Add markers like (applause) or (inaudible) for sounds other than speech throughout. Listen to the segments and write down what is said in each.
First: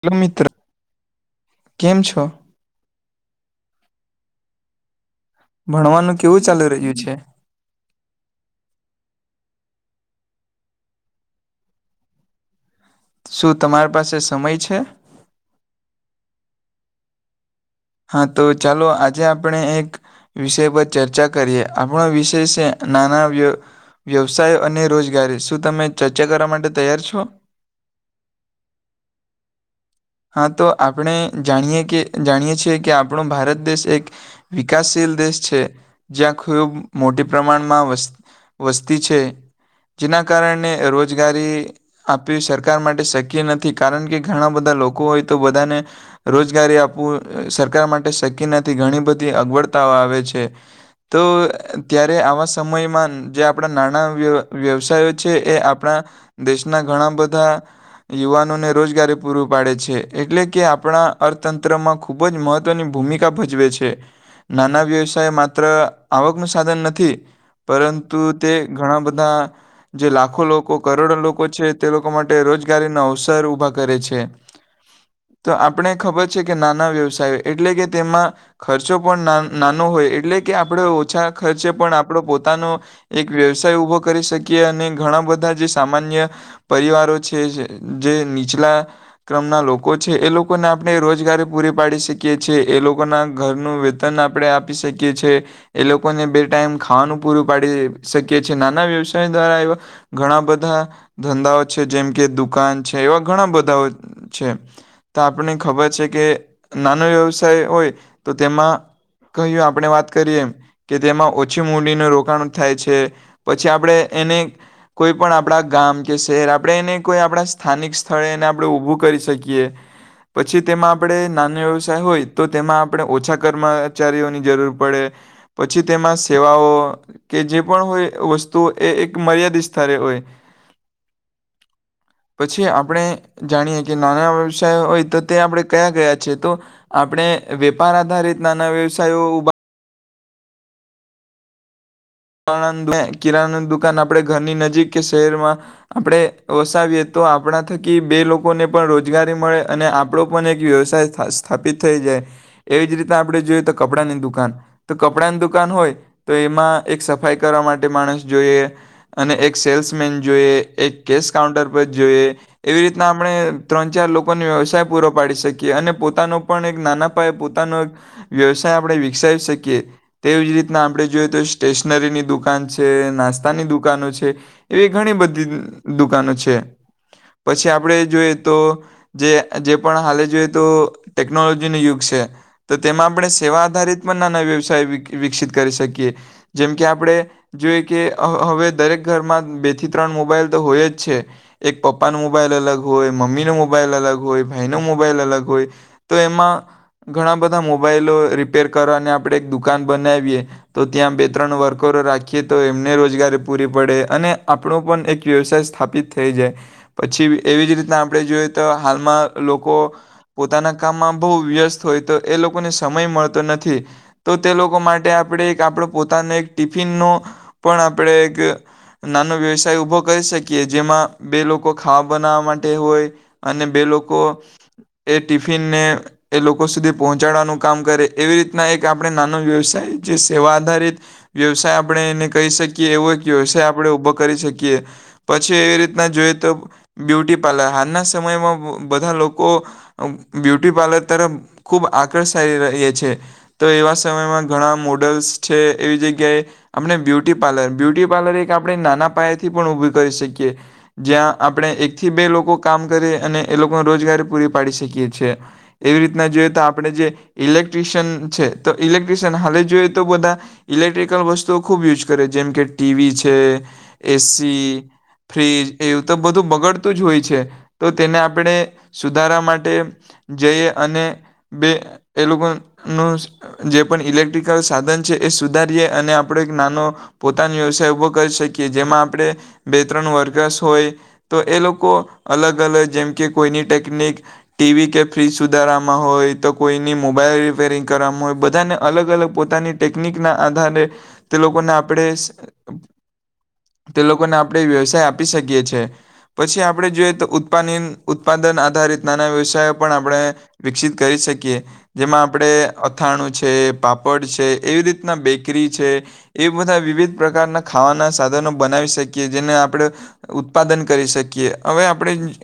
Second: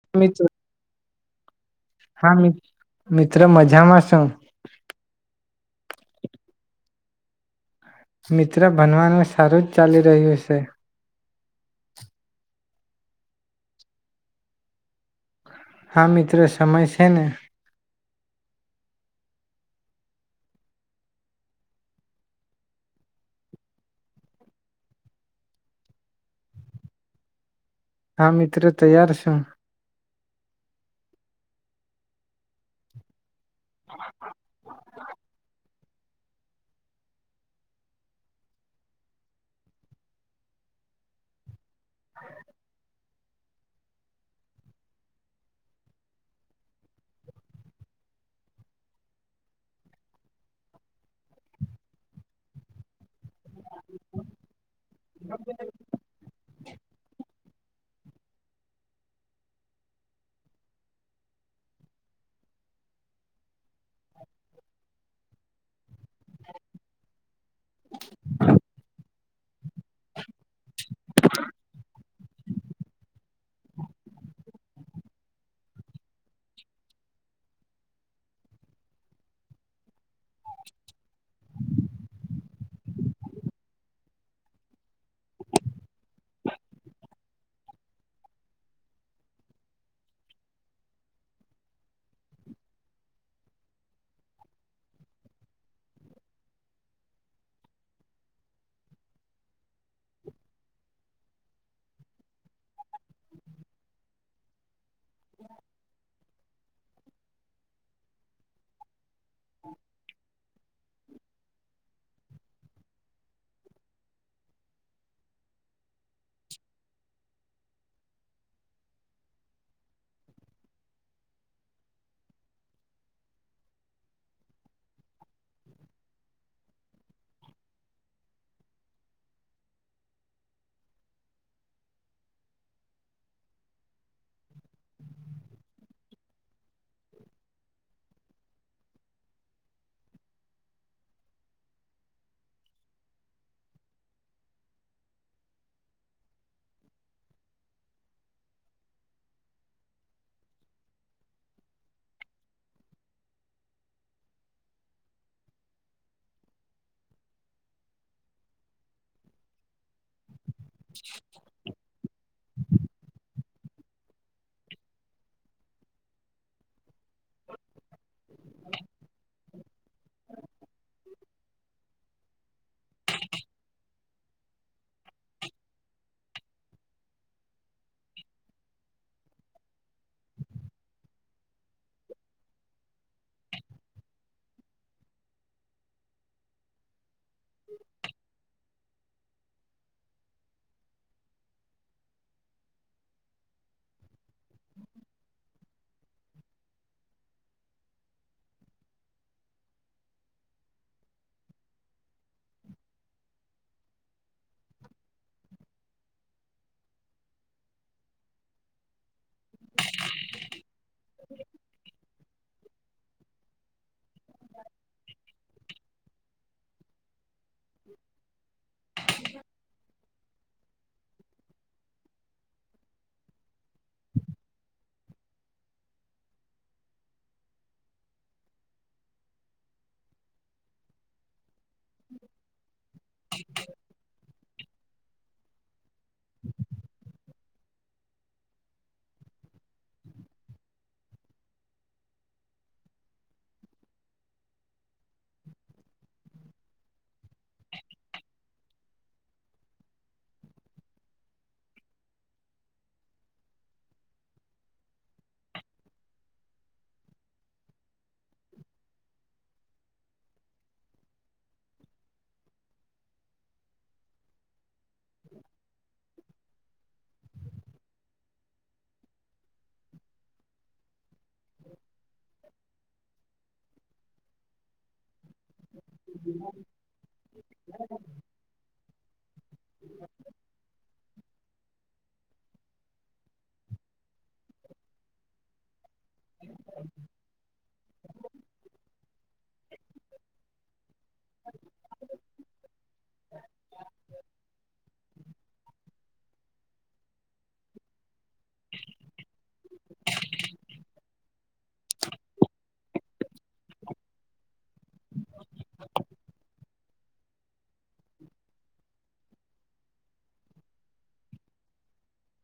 Hello મિત્ર કેમ છો? હા મિ મિત્ર મજામાં શું. ભણવાનું કેવું ચાલુ રહ્યું છે? મિત્ર ભનવાનું સારું જ ચાલી રહ્યું છે. શું તમારી પાસે સમય છે? હા મિત્રો સમય છે ને. હા તો ચાલો આજે આપણે એક, વિષય પર ચર્ચા કરીએ આપણો વિષય છે નાના વ્ય, વ્યવસાય અને રોજગારી શું તમે ચર્ચા કરવા માટે તૈયાર છો? હા મિત્રો તૈયાર છું. હા તો આપણે જાણીએ કે જાણીએ છીએ કે આપણું ભારત દેશ એક, વિકાસશીલ દેશ છે. જ્યાં ખૂબ મોટી પ્રમાણમાં વ વસ્તી છે, જેના કારણે રોજગારી આપી સરકાર માટે શક કે નથી કારણ કે ઘણા બધા લોકો લોકો હોય તો બધાને, રોજગારી આપવું સરકાર માટે શક્ય નથી ઘણી બધી અગવડતાઓ આવે છે, તો ત્યારે આવા સમયમાં જે આપણા નાણા વ્ય વ્યવસાયો છે એ આપણા, દેશના ઘણા બધા યુવાનોને રોજગારી પૂર પાડે છે. એટલે કે આપણા અર્થતંત્રમાં ખુબ જ મહત્વની ભૂમિકા ભજવે છે, નાના વ્યવસાય માત્ર આવકનું સાધન નથી. પરંતુ તે ઘણા બધા, જે લાખો લોકો કરોડો લોકો છે તે લોકો માટે રોજગારીનો અવસર ઉભા કરે છે. તો આપણે ખબર છે કે નાના વ્યવસાય એટલે કે તેમાં, ખર્ચો પણ નાનો હોય એટલે કે આપણે ઓછા ખર્ચે પણ આપડો પોતાનો, એક વ્યવસાય ઊભો કરી શકીએ અને ઘણા બધા જે સામાન્ય પરિવારો છે જે નીચલા ક્રમ લોકો છે એ લોકોને આપણે રોજગારી પૂરી પાડી શકી છીએ એ લોકો ના ઘરનું વેતન આપણે આપી શકીએ છેએ, એ લોકોને બે ટાઈમ ખાવાનું પૂરું પાડી શકીએ છેએ નાના વ્યવસાય દ્વારા એવા, ઘણા બધા ધંધાઓ છે જેમ કે દુકાન છે એવા ઘણા બધા છે, તો આપણને ખબર છે કે નાનો વ્યવસાય હોય, તો તેમાં કહ્યું આપણે વાત કરીએ, એમ કે તેમાં ઓછી મૂડીનું રોકાણ થાય છે, પછી આપણે એને કોઈ પણ આપણા ગામ કે શહેર આપણે એને કોઈ આપણા સ્થાનિક સ્થળે એને આપણે ઊભું કરી શકીએ શકીએ, પછી તેમાં આપણે નાનો વ્યવસાય હોય તો તેમાં આપણે ઓછા કર્મચારીઓની જરૂર પડે, પછી તેમાં સેવાઓ કે જે પણ હોય વસ્તુ એ એક મર્યાદિત સ્તરે હોય, પછી આપણે જાણીએ કે નાના વ્યવસાય હોય તો તે આપણે કયા ગયા છે તો, આપણે વેપાર આધારિત નાના વ્યવસાયો ઉભા કિરાનું દુકાન આપણે ઘરની નજીક કે શહેરમાં, આપણે વસાવીએ તો આપણા થકી બે લોકોને પણ રોજગારી મળે અને આપણો પણ એક વ્યવસાય સ્થાપિત થઈ જાય, એવી જ રીતે આપણે જોઈએ તો કપડાંની દુકાન, તો કપડાની દુકાન હોય તો એમાં એક સફાઈ કરવા માટે માણસ જોઈએ, અને એક સેલ્સ મેન જોઈએ એક કેસ કાઉન્ટર પર જોઈએ. એવી રીતના આપણે ત્રણ ચાર લોકોનો વ્યવસાય પૂરો પાડી શકીએ અને પોતાનો પણ એક નાના પાયે પોતાનો, એક વ્યવસાય આપણે વિકસાવી શકીએ, તેવી જ રીતના આપણે જોઈએ તો સ્ટેશનરીની દુકાન છે નાસ્તાની દુકાનો છે, એવી ઘણી બધી દુકાનો છે, પછી આપણે જોઈએ તો, જે પણ હાલ જોઈએ તો ટેકનોલોજીનું યુગ છે, તો તેમાં આપણે સેવા આધારિત પણ નાના વ્યવસાય વિકસિત કરી શકીએ. જેમ કે આપણે જોઈ કે હવે દરેક ઘરમાં બે થી ત્રણ મોબાઈલ તો હોય જ છે, એક પપ્પાનો મોબાઈલ અલગ હોય મમ્મીનો મોબાઈલ અલગ હોય ભાઈનો મોબાઈલ અલગ હોય, તો એમાં ઘણા બધા મોબાઈલો રિપેર કરવાને આપણે એક દુકાન બનાવીએ, તો ત્યાં બે ત્રણ વર્કરો રાખીએ તો એમને રોજગારી પૂરી પડે અને આપણો પણ એક વ્યવસાય સ્થાપિત થઈ જાય, પછી એવી જ રીતના આપણે જોઈએ તો હાલમાં લોકો, પોતાના કામમાં બહુ વ્યસ્ત હોય તો એ લોકોને સમય મળતો નથી, તો તે લોકો માટે આપણે એક આપણ પોતાનો એક ટિફિન ન પણ આપણેે એક નાનો વ્યવસાય ઊભો કરી શકીએ જેમાં બે લોકો ખાવા બનાવવા માટે હોય, અને બે લોકો, એ ટિફિનને એ લોકો સુધી પહોંચાડવાનું કામ કરે એવી રીતના એક આપણે નાનો વ્યવસાય જે સેવા ધરેિત વ્યવસાય આપડે એને કહી શકીએ એવો કે વ્યવસાય આપણે ઉભો કરી શકીએ. પછી એવી રીતના જોઈએ તો બ્યુટી પાર્લર હાલના સમયમાં બધા લોકો, બ્યુટી પાર્લર તરફ ખૂબ આકર્ષાય રહ છે, તો એવા સમયમાં ઘણા મોડલ્સ છે એવી જગ્યાએ, આપણે બ્યુટી પાર્લર બ્યુટી પાર્લર એક આપણે નાના પાયાથી પણ ઊભું કરી શકીએ, જ્યાં આપણે એકથી બે લોકો કામ કરી અને એ લોકોને રોજગારી પૂરી પાડી શકીએ છે, છેએ એવી રીતના જોઈએ તો આપણે જે ઇલેક્ટ્રિશિયન છે તો ઇલેક્ટ્રીશિયન હાલે જોઈએ તો બ ઇલેક્ટ્રિકલ વસ્તુઓ ખૂબ યુઝ કરે જેમ કે ટી વી છે એ સી ફ્રીજ એવું તો બધું બગડતું જ હોય છે તો તેને આપડે સુધારા માટે જઈએ અને બે એ લોકોનું જે પણ ઇલેક્ટ્રિકલ સાધન છે એ સુધારીએ અને આપ એક નાનો પોતાનો વ્યવસાય ઉભો કરી શકીએ જેમાં આપડે બે ત્રણ વર્કર્સ હોય તો એ લોકો અલગ અલગ જેમ કે કોઈની ટેકનિક ટી વી કે ફ્રીજ સુધારવામાં હોય તો કોઈની મોબાઈલ રિપેરિંગ કરવામાં હોય બધાને અલગ અલગ પોતાની ટેકનિક ના આધારે તે લોકોને આપડે તે લોકોને આપડે વ્યવસાય આપી શકીએ છી પછી આપણે જોઈએ તો ઉત્પા ઉત્પાદન આધારિત નાના વ્યવસાય પણ આપણે વિકસિત કરી શકીએ જેમાં આપડે અથાણું છે પાપડ છે એવી રીતના બેકરી છે એ બધા વિવિધ પ્રકારના ખાવાના સાધનો બનાવી શકીએ જેને આપડે ઉત્પાદન કરી શકીએ હવે આપણે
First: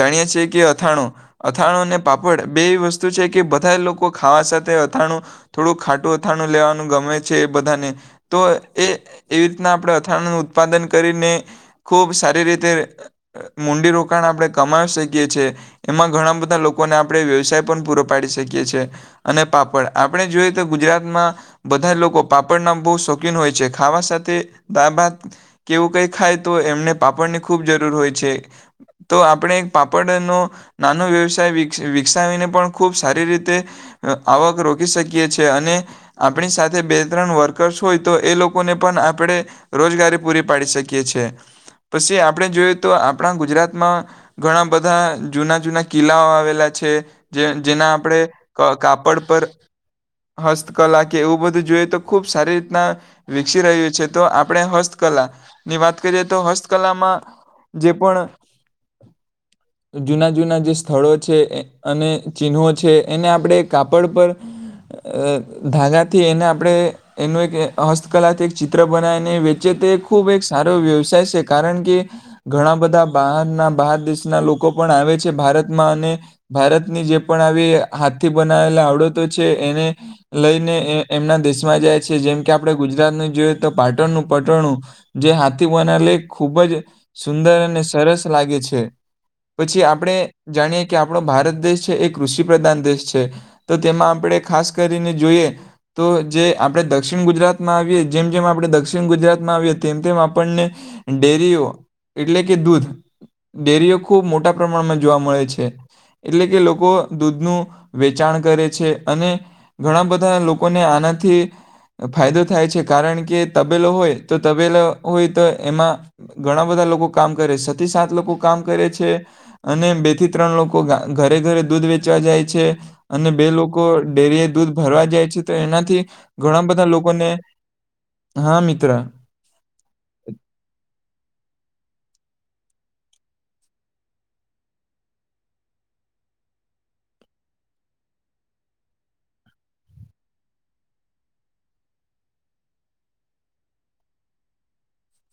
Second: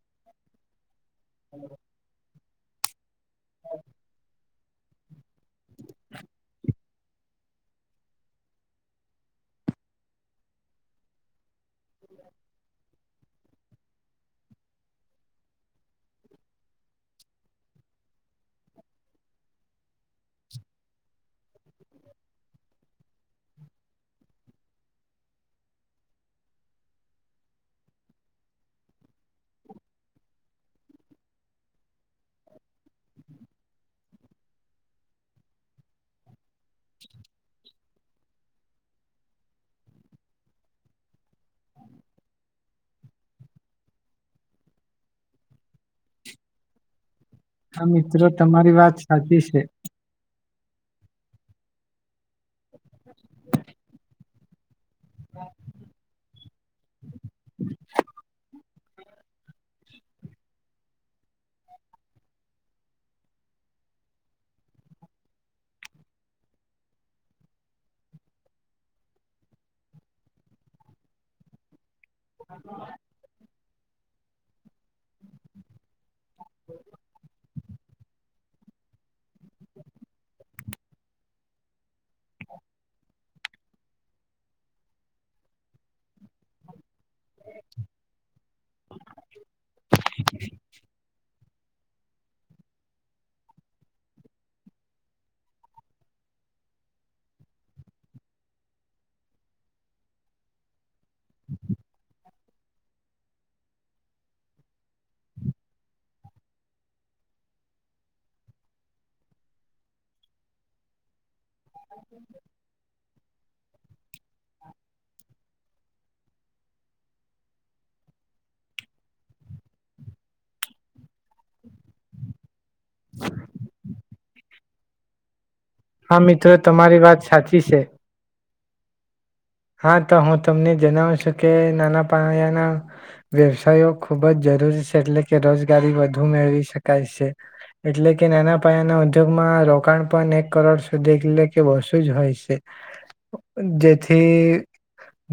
જાણીએ છીએ કે અથાણું અથાણું અને પાપડ બે એવી વસ્તુ છે કે બધા લોકો ખાવા સાથે અથાણું થોડું ખાટું અથા નું લેવાનું ગમે છે એ બધાને તો એ એવી રીતના આપડે અથાણ નું ઉત્પાદન કરીને ખૂબ સારી રીતે અહ મુંડી રોકાણ આપડે કમાવી શકીએ છીએ એમાં ઘણા બધા લોકોને આપડે વ્યવસાય પણ પૂરો પાડી શકીએ છ છીએ અને પાપડ આપડે જોઈએ તો ગુજરાતમાં બધા લોકો પાપડના બહુ શોખીન હોય છે ખાવા સાથે દાડ ભાત કેવું કઈ ખાય તો એમને પાપડની ખૂબ જરૂર હોય છે તો આપણે પાપડનો નાનો વ્યવસાય વિક-વિકસાવીને પણ ખૂબ સારી રીતે અહ આવક રોકી શકીએ છે અને ણી સાથે બે ત્રણ વર્કર્સ હોય તો એ લોક કો ને પણ આપડે રોજગારી પૂરી પાડી શકીએ છેએ પછી આપડે જોઈએ તો આપડા ગુજરાતમાં ઘણા બધા જૂના જૂના કિલ્લાઓ આવેલા છે જે હા જેના આપડે મિત્રો તમારી વાત ક-કાપડ સાચી પર છે હસ્ત કલા કે એવું બધું જોઈએ તો ખુબ સારી રીતના વિકસી રહ્યું છે તો આપણે હસ્તકલા ની વાત કરીએ તો હસ્તકલામાં જે પણ જુના જૂના જે સ્થળો છે અને ચિહ્નો છે એને આપણે કાપડ પર અ ધાગાથી એને આપણે એનું એક હસ્તકલાથી એક ચિત્ર બનાવીને વેચે તે ખૂબ એક સારો વ્યવસાય છે કારણ કે ઘણા બધા બહારના બહાર દેશના લોકો પણ આવે છે ભારતમાં અને ભારતની જે પણ આવી હાથથી બનાવેલા આવડતો છે એને લઈને એમના દેશમાં જાય છે જેમ કે આપણે ગુજરાતનું જોઈએ તો પાટણનું પટણું જે હાથી બના લ ખૂબ જ સુંદર અને સરસ લાગે છે પછી આપણે જાણીએ કે આપણો ભારત દેશ છે એ કૃષિ પ્રધાન દેશ છે તો તેમાં આપણે ખાસ કરી રિને જોઈએ તો જે આપણે દક્ષિણ ગુજરાતમાં આવીએ જેમ જેમ આપણે દક્ષિણ ગુજરાતમાં આવીએ તેમ તેમ આપણને ડેરીઓ એટલે કે દૂધ ડેરીઓ ખૂબ મોટા પ્રમાણમાં જોવા મળે છે એટલે કે લોકો દૂધનું વેચાણ કરે છે અને ઘણા બધા લોકોને આનાથી ફાયદો થાય છે કારણ કે તબેલો હોય તો તબેલો હોય તો એમાં ઘણા બધા લોકો કામ કરે છ થી સાત લોકો કામ કરે છે અને બે થી ત્રણ લોકો ઘરે ઘરે દૂધ વેચવા જાય છે અને બે લોકો ડેરી દૂધ ભરવા જાય છે. ત એનાથી હા મિત્રો ઘણા બધા તમારી વાત લોકોને સાચી છે હા મી ત્ર હા તો હું તમને જણાવ શુ. કે નાના પાયાના વ્યવસાયો ખુબ જ જરૂરી છે એટલે કે રોજગારી વધુ મેળવી શકાય છે એટલે કે નાના પાયાના ઉદ્યોગમાં રોકાણ પણ એક કરોડ સુધી એટલે કે બસુ જ હોય છે જેથી થી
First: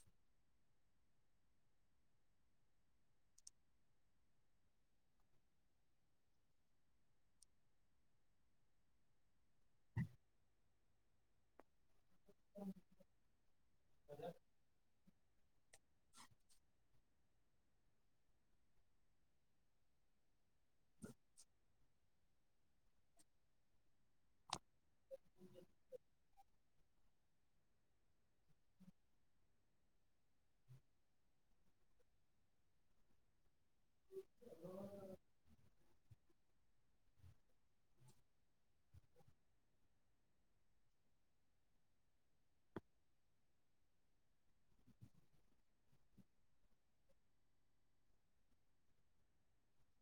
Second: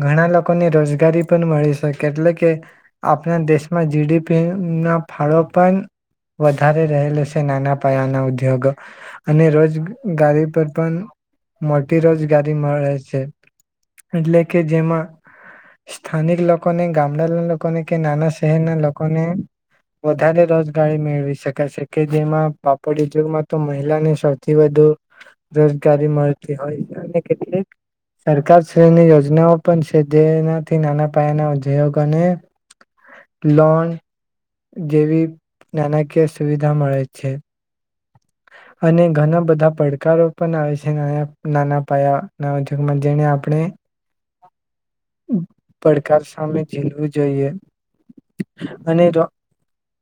ઘણા લોકોને રોજગારી પણ મળી શકે એટલે કે આપણા દેશમાં જીડીપી ના ફાળો પણ વધારે રહેલા છે નાના પાયાના ઉદ્યોગો અને રોજગારી પર પણ મોટી રોજગારી મળે છે. એટલે કે જેમાં સ્થાનિક લોકોને ગામડાના લોકોને કે નાના શહેરના લોકોને વધારે રોજગારી મેળવી શકે છે કે જેમાં પાપડી જુગમાં તો મહિલાને સૌથી વધુ રોજગારી મળતી હોય અને કેટલીક સરકાર શની યોજનાઓ પણ છે જેનાથી નાના પાયાના ઉદ્યોગોને લોન (inaudible) જેવી નાણાકીય સુવિધા મળે છે. અને ઘણા બધા પડકારો પણ આવે છે નાના પાયા ના ઉગમાં જેને આપણે પડકાર સામે ઝીલવું જોઈએ અને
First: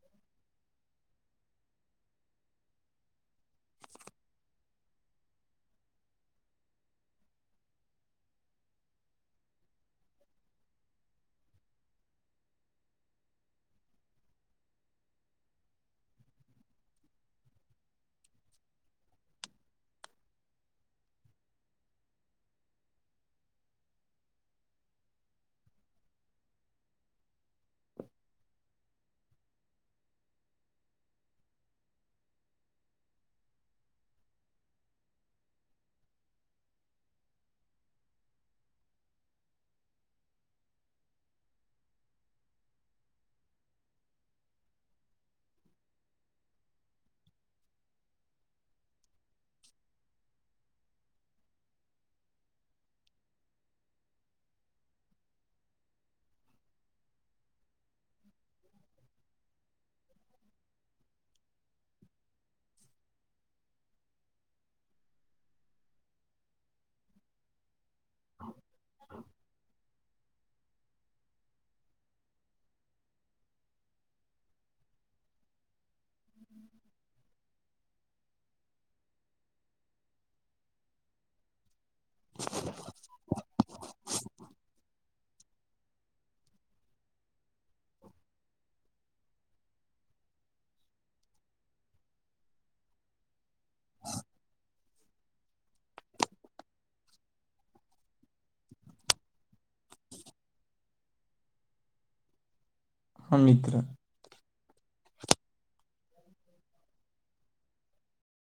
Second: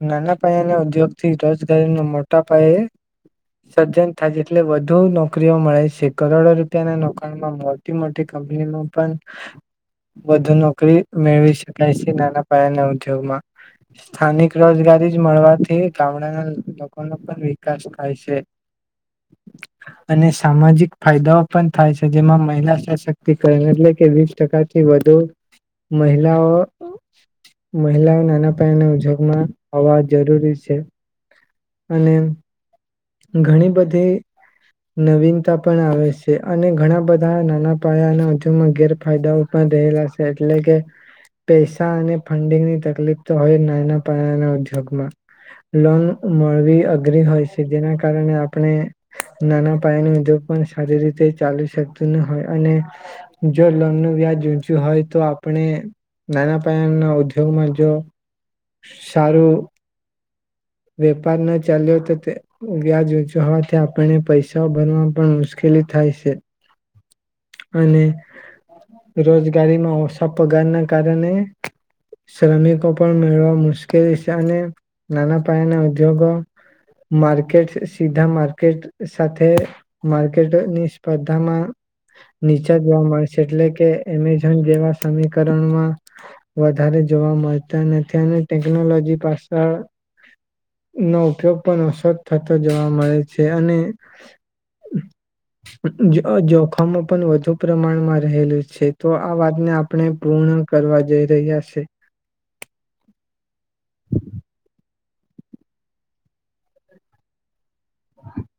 નાના પાયાના ઉદ્યોગ થી રોજગારીના મોટા પાયે સજ્જન થાય જેટલે વધુ નોકરીઓ મળે છે કરોડો રૂપિયાના રોકાણમાં મોટી મોટી કંપનીમાં પણ વધ નો મેળવી શકાય છે નાના પાયાના ઉદ્યોગમાં, સ્થાનિક રોજગારી જ મળવાથી ગામડાના લોકોનો પણ વિકાસ થાય છે, અને સામાજિક ફાયદાઓ પણ થાય છે જેમાં મહિલા સશક્તિકરણ એટલે કે વીસ ટકા થી વધુ મહિલાઓ મહિલાઓ નાના પાયાના ઉદ્યોગમાં હોવા જરૂરી છે. અને ઘણી બધી, નવીનતા પણ આવે છે અને ઘણા બધા નાના પાયાના ઉદ્યોગમાં ગેરફાયદાઓ પણ રહેલા છે એટલે કે, પૈસા અને ફંડિંગની તકલીફ તો હોય નાના પાયાના ઉદગમાં, લોન મળવી અઘરી હોય છે. જેના કારણે આપણે નાના પાયાના ઉદગ પણ સારી રીતે ચલી શકતું ન હોય, અને જો લોનનું વ્યાજ ઊચ્યું હોય તો આપણે નાના પાયા ના ઉદ્યોગમાં જો સારું વેપાર ન ચાલ્યો તો તે વ્યાજ ઊચું હોવાથી આપણને પૈસાઓ ભરવા પણ મુશ્કેલી થાય છે. અને રોજગારીમાં અવ ા પગાર ના કારણે શ્રમિકો પણ મેળવા મુશ્કેલ છે અને નાના પાયાના ઉદ્યોગો માર્કેટ સીધા માર્કેટ સાથે માર્કેટની સ્પર્ધામાં નીચા જવા મળે છે એટલે કે એમે જેવા સમીકરણમાં વધારે જોવા મળતા નથી અને ટેકનોલોજી પાછળ નો ઉપયોગ પણ ઓછત થતો જોવા મળે છે. છે અને (unintelligible) જોખમો પણ વધુ પ્રમાણમાં રહેલું છે તો આ વાતને આપણે પૂર્ણ કરવા જઈ રહ્યા છે. હમિત્ર (inaudible)